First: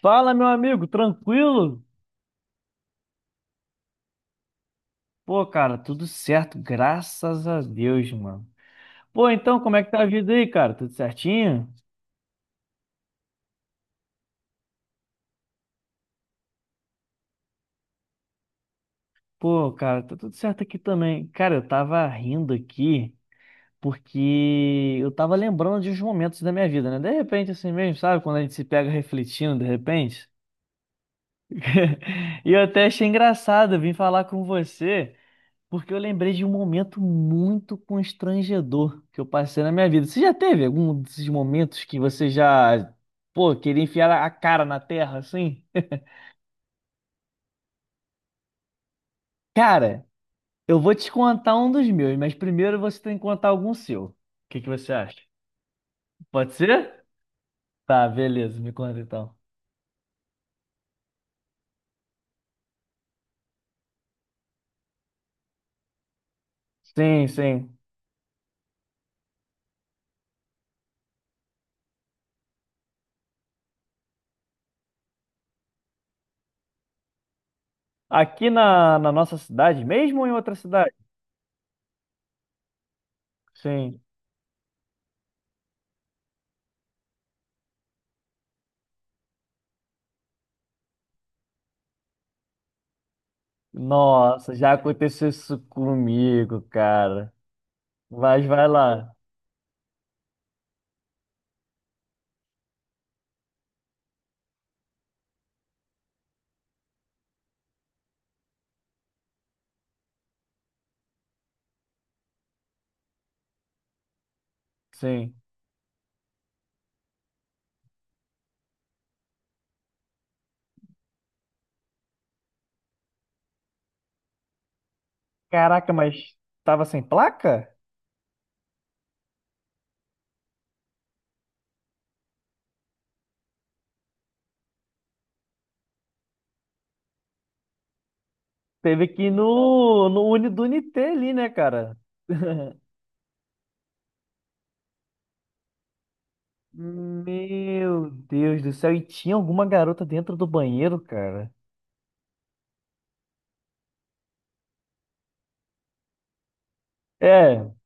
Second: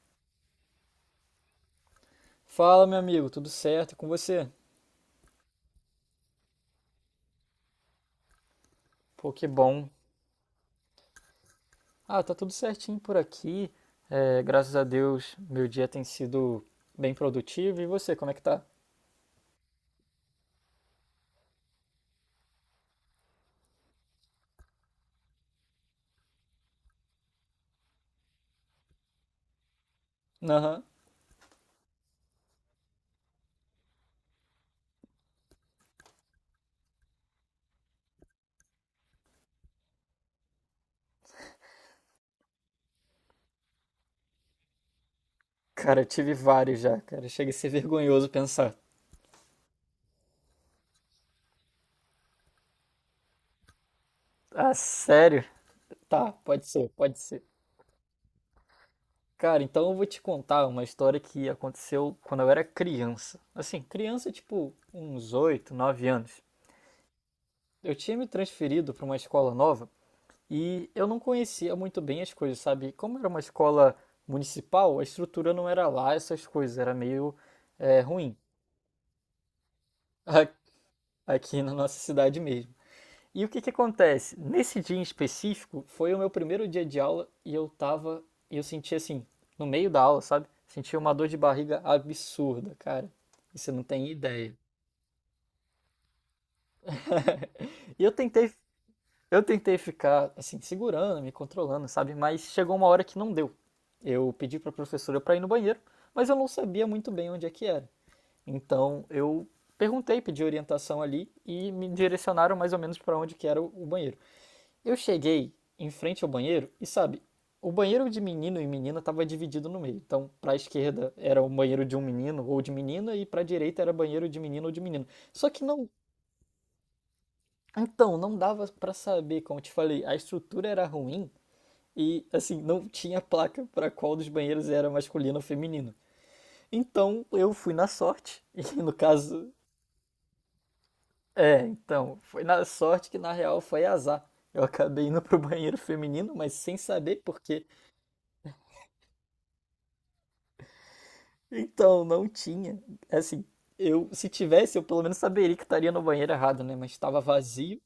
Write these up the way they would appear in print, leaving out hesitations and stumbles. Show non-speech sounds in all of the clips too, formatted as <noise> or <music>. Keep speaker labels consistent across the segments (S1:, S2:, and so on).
S1: Fala, meu amigo, tranquilo?
S2: Fala, meu amigo, tudo certo. E com você?
S1: Pô, cara, tudo certo, graças a Deus, mano. Pô,
S2: Pô, que
S1: então, como é
S2: bom.
S1: que tá a vida aí, cara? Tudo certinho?
S2: Ah, tá tudo certinho por aqui. É, graças a Deus, meu dia tem sido bem produtivo. E você, como é que tá?
S1: Pô, cara, tá tudo certo aqui também. Cara, eu tava rindo aqui porque eu tava lembrando de uns momentos da minha vida, né? De repente, assim mesmo, sabe? Quando a gente se pega refletindo, de repente.
S2: Aham.
S1: <laughs> E eu até achei engraçado, eu vim falar com você. Porque eu lembrei de um momento muito constrangedor que eu passei na minha vida. Você já teve algum desses momentos que você já, pô, queria enfiar a cara na terra assim?
S2: Cara, eu
S1: <laughs>
S2: tive vários já, cara. Chega a ser vergonhoso pensar.
S1: Cara, eu vou te contar um dos meus, mas primeiro você tem que contar algum seu. O que que
S2: Ah,
S1: você acha?
S2: sério? Tá,
S1: Pode
S2: pode ser,
S1: ser?
S2: pode ser.
S1: Tá, beleza, me conta então.
S2: Cara, então eu vou te contar uma história que aconteceu quando eu era criança. Assim, criança, tipo, uns 8, 9 anos.
S1: Sim, sim.
S2: Eu tinha me transferido para uma escola nova e eu não conhecia muito bem as coisas, sabe? Como era uma escola municipal, a estrutura não era lá essas coisas, era meio ruim.
S1: Aqui na nossa cidade, mesmo
S2: <laughs>
S1: ou em
S2: a-
S1: outra cidade?
S2: Aqui na nossa cidade mesmo. E o que que
S1: Sim.
S2: acontece? Nesse dia em específico, foi o meu primeiro dia de aula e eu senti assim, no meio da aula, sabe? Senti uma dor de barriga absurda, cara. E você não tem
S1: Nossa,
S2: ideia.
S1: já aconteceu isso comigo, cara.
S2: <laughs> E eu
S1: Mas
S2: tentei
S1: vai lá.
S2: Eu tentei ficar, assim, segurando, me controlando, sabe? Mas chegou uma hora que não deu. Eu pedi para a professora para ir no banheiro, mas eu não sabia muito bem onde é que era. Então eu perguntei, pedi orientação ali e me direcionaram mais ou menos para onde que era o banheiro. Eu
S1: Sim.
S2: cheguei em frente ao banheiro e sabe, o banheiro de menino e menina estava dividido no meio. Então, para a esquerda era o banheiro de um menino ou de menina e para a direita era banheiro de menino ou de menina. Só que não,
S1: Caraca, mas tava sem placa?
S2: então não dava para saber, como eu te falei, a estrutura era ruim e assim não tinha placa para qual dos banheiros era masculino ou feminino. Então eu fui na sorte <laughs> e no
S1: Teve que ir
S2: caso
S1: no, no Uni do Unité ali, né, cara?
S2: então foi na
S1: <laughs>
S2: sorte que na real foi azar. Eu acabei indo pro banheiro feminino, mas sem saber por quê.
S1: Meu Deus do céu, e tinha alguma garota dentro do banheiro, cara?
S2: Então não tinha, assim, eu se tivesse eu pelo menos saberia que estaria no banheiro errado, né? Mas estava
S1: É,
S2: vazio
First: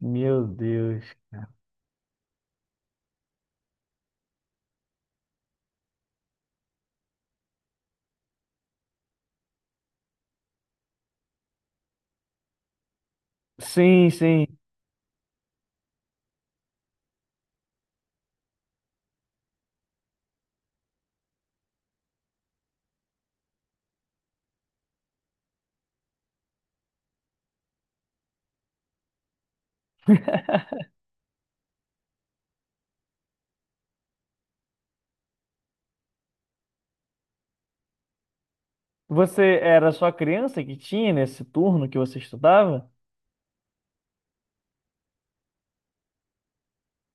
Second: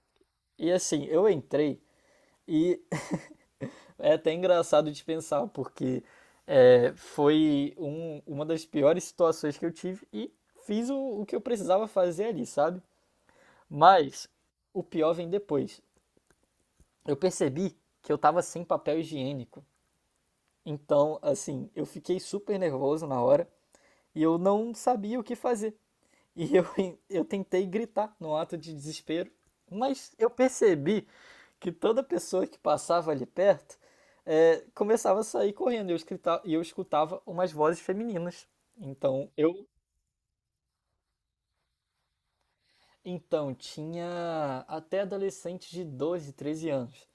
S1: meu
S2: e
S1: Deus.
S2: assim eu entrei e é até engraçado de pensar, porque foi uma das piores situações que eu tive e fiz o que eu precisava fazer ali, sabe?
S1: Sim,
S2: Mas
S1: sim.
S2: o pior vem depois. Eu percebi que eu tava sem papel higiênico. Então, assim, eu fiquei super nervoso na hora e eu não sabia o que fazer. E eu, <laughs> eu tentei gritar no ato de desespero, mas eu percebi que toda pessoa que passava ali perto começava a sair correndo e eu, e eu escutava umas vozes femininas. Então
S1: Você
S2: eu
S1: era só criança que tinha nesse turno que você estudava?
S2: então tinha até adolescentes de 12, 13 anos.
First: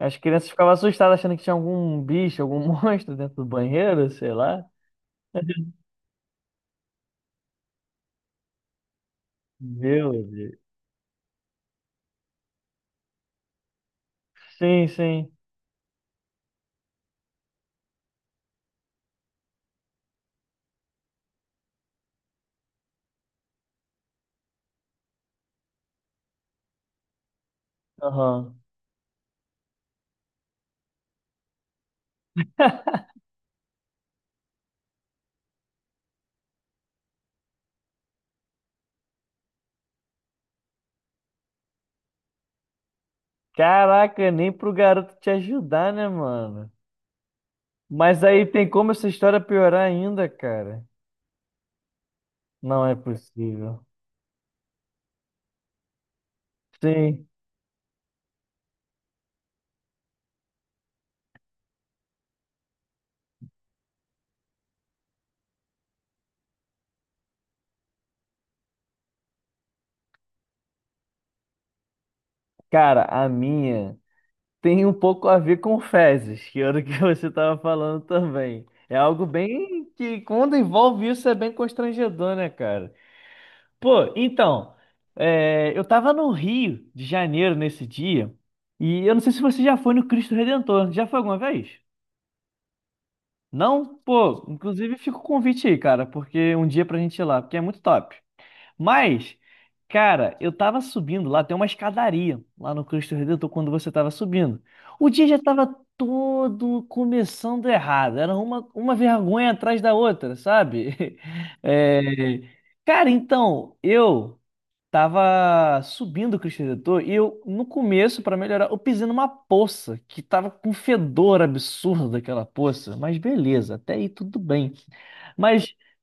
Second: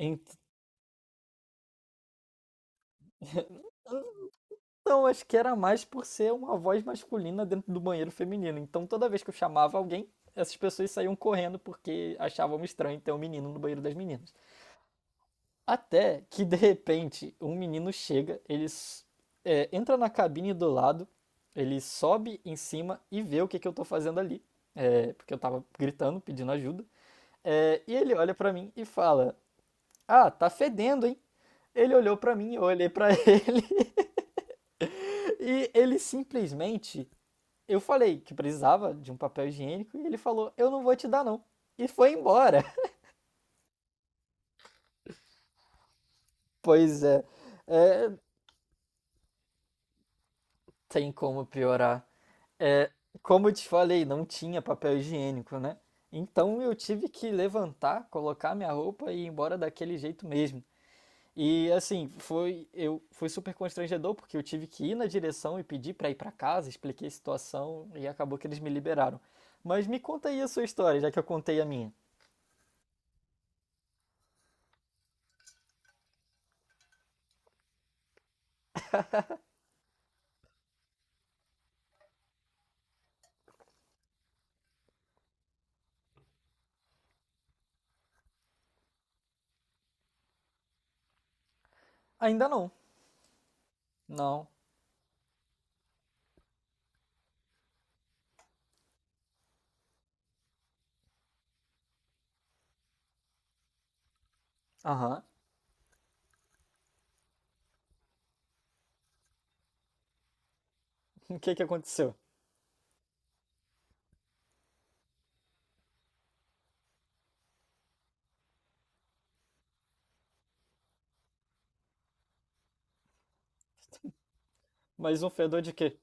S1: As crianças ficavam assustadas achando que tinha algum bicho, algum <laughs> monstro dentro do banheiro, sei lá.
S2: acho que era mais por ser uma voz masculina dentro do banheiro feminino. Então toda vez que eu chamava alguém,
S1: Meu
S2: essas
S1: Deus.
S2: pessoas saíam correndo porque achavam estranho ter um menino no banheiro das meninas.
S1: Sim, sim.
S2: Até que de repente um menino chega, ele entra na cabine do lado, ele sobe em cima e vê que eu tô fazendo ali, porque eu tava gritando, pedindo ajuda, e ele olha pra
S1: Aham.
S2: mim e fala: Ah, tá fedendo, hein? Ele olhou pra mim, eu
S1: <laughs>
S2: olhei pra ele, <laughs> e ele simplesmente. Eu falei que precisava de um papel higiênico e ele falou: Eu não vou te dar, não. E foi embora. <laughs>
S1: Caraca, nem pro garoto te ajudar, né, mano?
S2: Pois é, é
S1: Mas aí tem como essa história piorar ainda, cara?
S2: tem como piorar.
S1: Não
S2: É,
S1: é
S2: como eu te
S1: possível.
S2: falei, não tinha papel higiênico, né? Então eu tive
S1: Sim.
S2: que levantar, colocar minha roupa e ir embora daquele jeito mesmo. E assim, foi super constrangedor porque eu tive que ir na direção e pedir para ir para casa, expliquei a situação e acabou que eles me liberaram. Mas me conta aí a sua história, já que eu contei a minha.
S1: Cara, a minha tem um pouco a ver com fezes, que era o que <laughs> você tava falando também. É algo bem que, quando envolve isso, é bem constrangedor, né, cara? Pô, então, eu tava no Rio de Janeiro nesse dia, e eu não sei se você já foi no Cristo Redentor. Já foi alguma vez?
S2: Ainda não.
S1: Não? Pô,
S2: Não.
S1: inclusive fica o convite aí, cara, porque um dia pra gente ir lá, porque é muito top. Mas, cara, eu tava subindo lá, tem uma escadaria lá no Cristo Redentor quando você tava subindo. O
S2: Aham.
S1: dia
S2: <laughs>
S1: já tava todo começando errado, era uma vergonha atrás da outra, sabe?
S2: O que
S1: <laughs>
S2: que aconteceu?
S1: É, cara, então, eu. Tava subindo o Cristo Redentor e eu, no começo, pra melhorar, eu pisei numa poça que tava com um fedor absurdo aquela poça. Mas beleza, até aí tudo bem.
S2: Mais um fedor de
S1: Mas,
S2: quê?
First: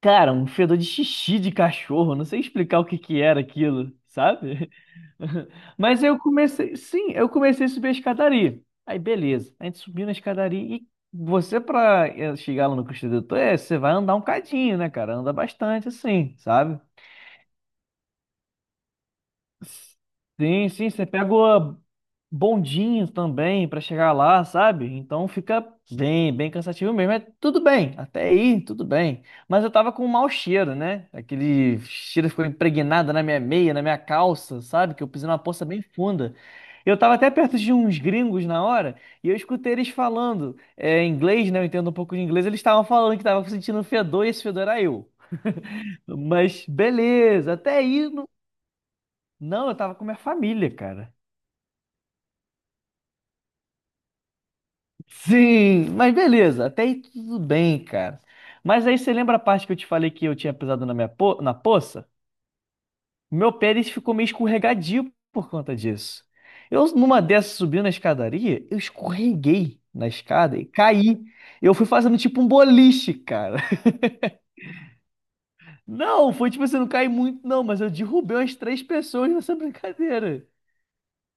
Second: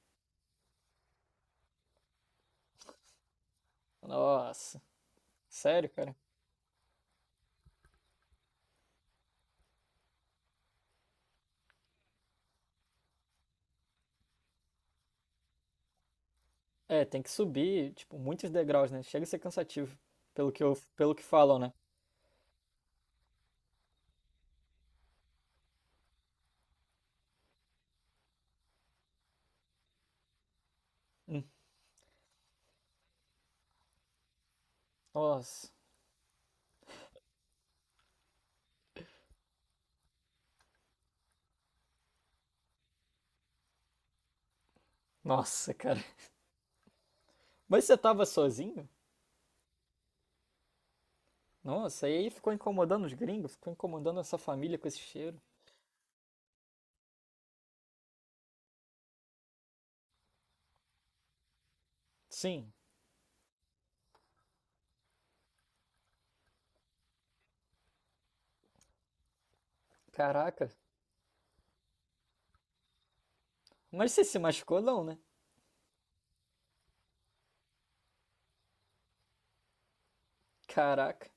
S1: cara, um fedor de xixi de cachorro, não sei explicar o que que era aquilo, sabe?
S2: Nossa.
S1: <laughs>
S2: Sério,
S1: Mas
S2: cara?
S1: eu comecei, sim, eu comecei a subir a escadaria. Aí, beleza, a gente subiu na escadaria e você, pra chegar lá no Cristo Redentor, você vai andar um cadinho, né, cara? Anda bastante assim, sabe?
S2: É, tem que subir, tipo, muitos degraus, né? Chega a ser cansativo,
S1: Sim, sim, você
S2: pelo que
S1: pega
S2: falam, né?
S1: o bondinho também pra chegar lá, sabe? Então fica bem, bem cansativo mesmo. É tudo bem, até aí, tudo bem. Mas eu tava com um mau cheiro, né? Aquele cheiro ficou impregnado na minha meia, na minha calça, sabe? Que eu pisei numa poça
S2: Nossa,
S1: bem funda. Eu tava até perto de uns gringos na hora e eu escutei eles falando inglês, né? Eu entendo um pouco de inglês. Eles estavam falando que tava sentindo um fedor e esse fedor era eu.
S2: nossa, cara.
S1: Mas beleza, até
S2: Mas você
S1: aí.
S2: tava
S1: não-
S2: sozinho?
S1: não, eu tava com minha família, cara.
S2: Nossa, e aí ficou incomodando os gringos, ficou incomodando essa família com esse cheiro.
S1: Sim, mas beleza, até aí tudo bem, cara. Mas aí você lembra a parte que eu te falei que eu tinha pisado na minha po na poça?
S2: Sim,
S1: Meu pé ele ficou meio escorregadio por conta disso. Eu, numa dessas, subindo na escadaria, eu escorreguei na escada e
S2: caraca.
S1: caí. Eu fui fazendo tipo um boliche, cara. <laughs>
S2: Mas você se machucou não, né?
S1: Não, foi tipo assim, não caí muito, não, mas eu derrubei umas 3 pessoas nessa <laughs> brincadeira.
S2: Caraca.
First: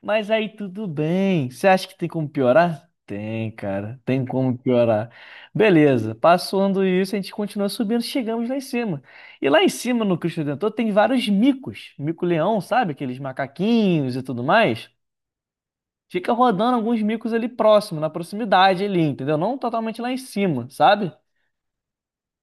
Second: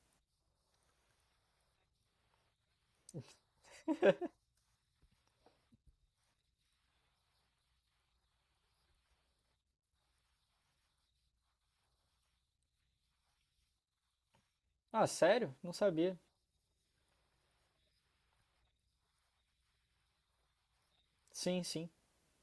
S1: Mas aí tudo bem. Você acha que tem como piorar? Tem, cara. Tem como piorar. Beleza. Passando isso, a gente continua subindo, chegamos lá em cima. E lá em cima, no Cristo Redentor, tem vários micos. Mico-leão, sabe? Aqueles macaquinhos e tudo mais.
S2: Ah, sério? Não sabia.
S1: Fica rodando alguns micos ali próximo, na proximidade ali, entendeu? Não totalmente lá em cima, sabe?
S2: Sim, sim.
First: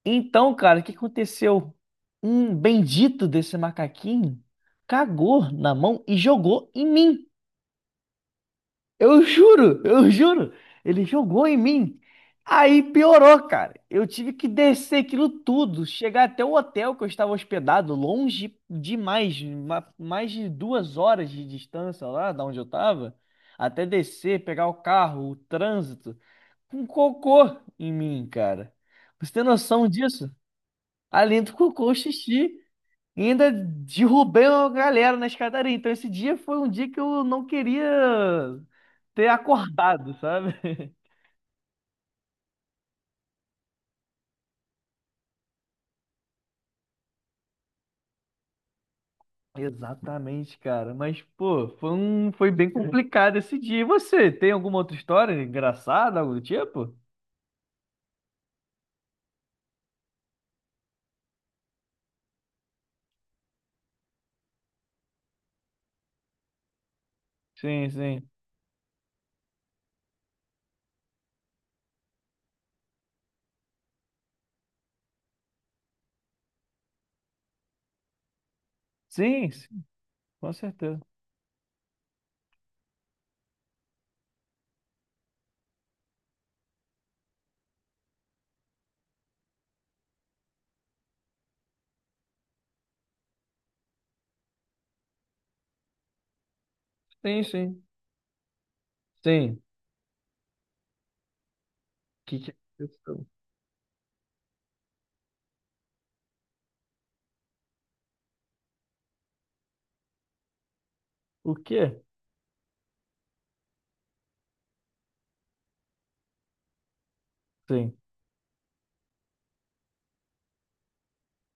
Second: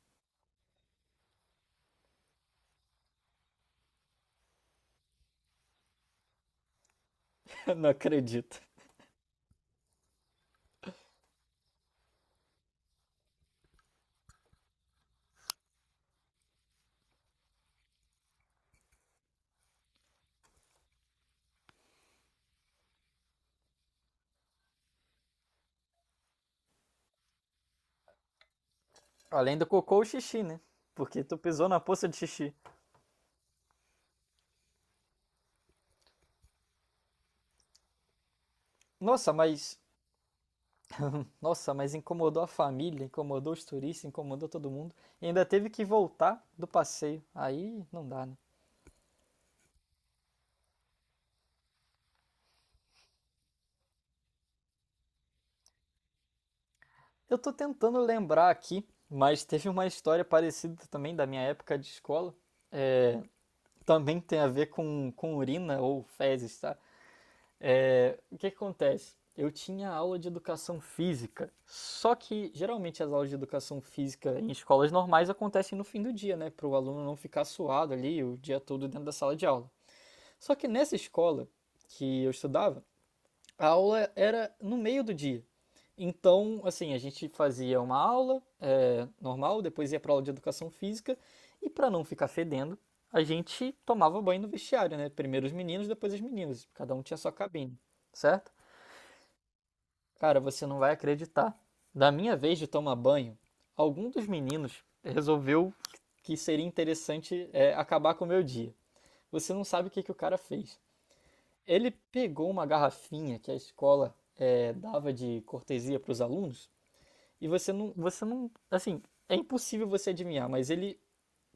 S1: Então, cara, o que aconteceu? Um bendito desse macaquinho cagou na mão e jogou em mim.
S2: <laughs> Não acredito.
S1: Eu juro, eu juro. Ele jogou em mim. Aí piorou, cara. Eu tive que descer aquilo tudo, chegar até o hotel que eu estava hospedado, longe demais, mais de 2 horas de distância lá da onde eu estava, até descer, pegar o carro, o trânsito, com cocô em mim, cara. Você tem
S2: Além do
S1: noção
S2: cocô, o
S1: disso?
S2: xixi, né? Porque tu
S1: Além do
S2: pisou na
S1: cocô, o
S2: poça de xixi.
S1: xixi. E ainda derrubei uma galera na escadaria. Então esse dia foi um dia que eu não queria ter
S2: Nossa, mas
S1: acordado, sabe? <laughs>
S2: Nossa, mas incomodou a família, incomodou os turistas, incomodou todo mundo. E ainda teve que voltar do passeio. Aí não dá, né?
S1: Exatamente, cara. Mas, pô, foi um... foi bem complicado esse dia. E você, tem alguma outra história engraçada, algo do tipo?
S2: Eu tô tentando lembrar aqui, mas teve uma história parecida também da minha época de escola. Também tem a ver com urina ou fezes, tá?
S1: Sim,
S2: É,
S1: sim.
S2: o que que acontece? Eu tinha aula de educação física, só que geralmente as aulas de educação física em escolas normais acontecem no fim do dia, né? Para o aluno não ficar suado ali o dia todo dentro da sala de
S1: Sim,
S2: aula.
S1: sim, com
S2: Só que nessa
S1: certeza.
S2: escola que eu estudava, a aula era no meio do dia. Então, assim, a gente fazia uma aula normal, depois ia para aula de educação física e para não ficar fedendo, a gente tomava banho no vestiário, né? Primeiro os meninos, depois as meninas. Cada um tinha sua
S1: Sim,
S2: cabine,
S1: sim.
S2: certo?
S1: Sim.
S2: Cara, você não vai acreditar. Da minha
S1: Que
S2: vez de tomar
S1: aconteceu?
S2: banho, algum dos meninos resolveu que seria interessante acabar com o meu dia. Você não sabe que o cara fez.
S1: O
S2: Ele
S1: quê?
S2: pegou uma garrafinha que a escola dava de cortesia para os alunos e
S1: Sim.
S2: você não, assim, é impossível você adivinhar, mas ele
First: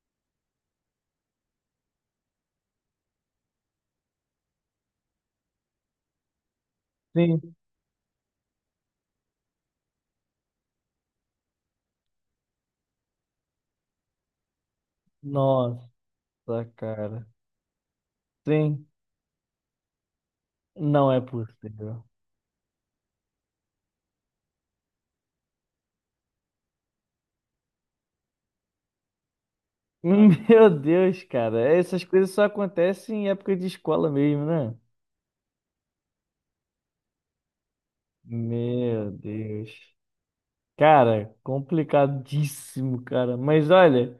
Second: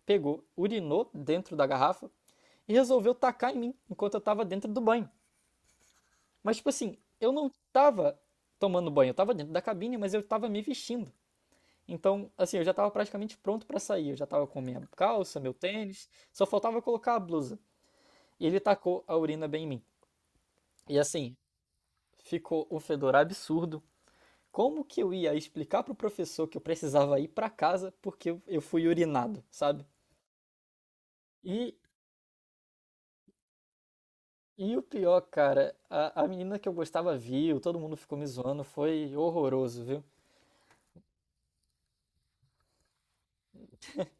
S2: pegou, urinou dentro da garrafa e resolveu tacar em mim enquanto eu estava dentro do banho. Mas tipo assim, eu não
S1: Sim.
S2: estava tomando banho, eu estava dentro da cabine, mas eu estava me vestindo. Então, assim, eu já estava praticamente pronto para sair, eu já estava com minha calça, meu tênis,
S1: Nossa,
S2: só faltava colocar a
S1: cara.
S2: blusa. E ele
S1: Sim.
S2: tacou a urina bem em mim. E
S1: Não é
S2: assim,
S1: possível.
S2: ficou um fedor absurdo. Como que eu ia explicar pro professor que eu precisava ir pra casa porque eu fui urinado, sabe?
S1: <laughs> Meu Deus, cara,
S2: E,
S1: essas coisas só acontecem em época de escola mesmo, né?
S2: e o pior, cara, a menina que eu gostava viu, todo mundo ficou me zoando,
S1: Meu
S2: foi horroroso,
S1: Deus.
S2: viu?
S1: Cara, complicadíssimo, cara. Mas olha.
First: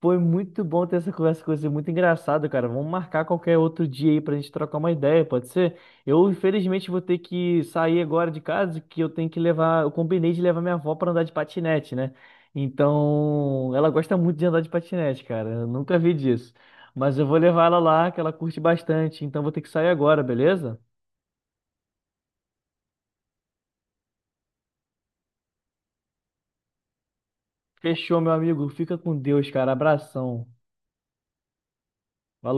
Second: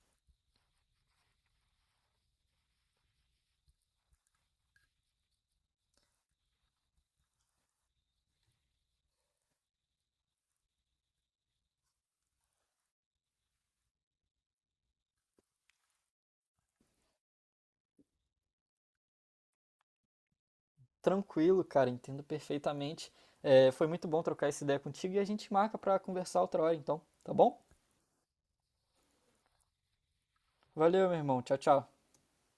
S1: Foi muito bom ter essa conversa com você, muito engraçado, cara. Vamos marcar qualquer outro dia aí pra gente trocar uma ideia, pode ser? Eu, infelizmente, vou ter que sair agora de casa, que eu tenho que levar, eu combinei de levar minha avó pra andar de patinete, né? Então, ela gosta muito de andar de patinete, cara. Eu nunca vi disso. Mas eu vou levar ela lá, que ela curte bastante. Então, vou ter que sair agora, beleza?
S2: Tranquilo, cara, entendo perfeitamente. É, foi muito bom trocar essa ideia contigo e a gente marca pra conversar outra hora, então, tá bom?
S1: Fechou, meu amigo. Fica com Deus, cara. Abração.
S2: Valeu, meu irmão. Tchau, tchau.
S1: Valeu.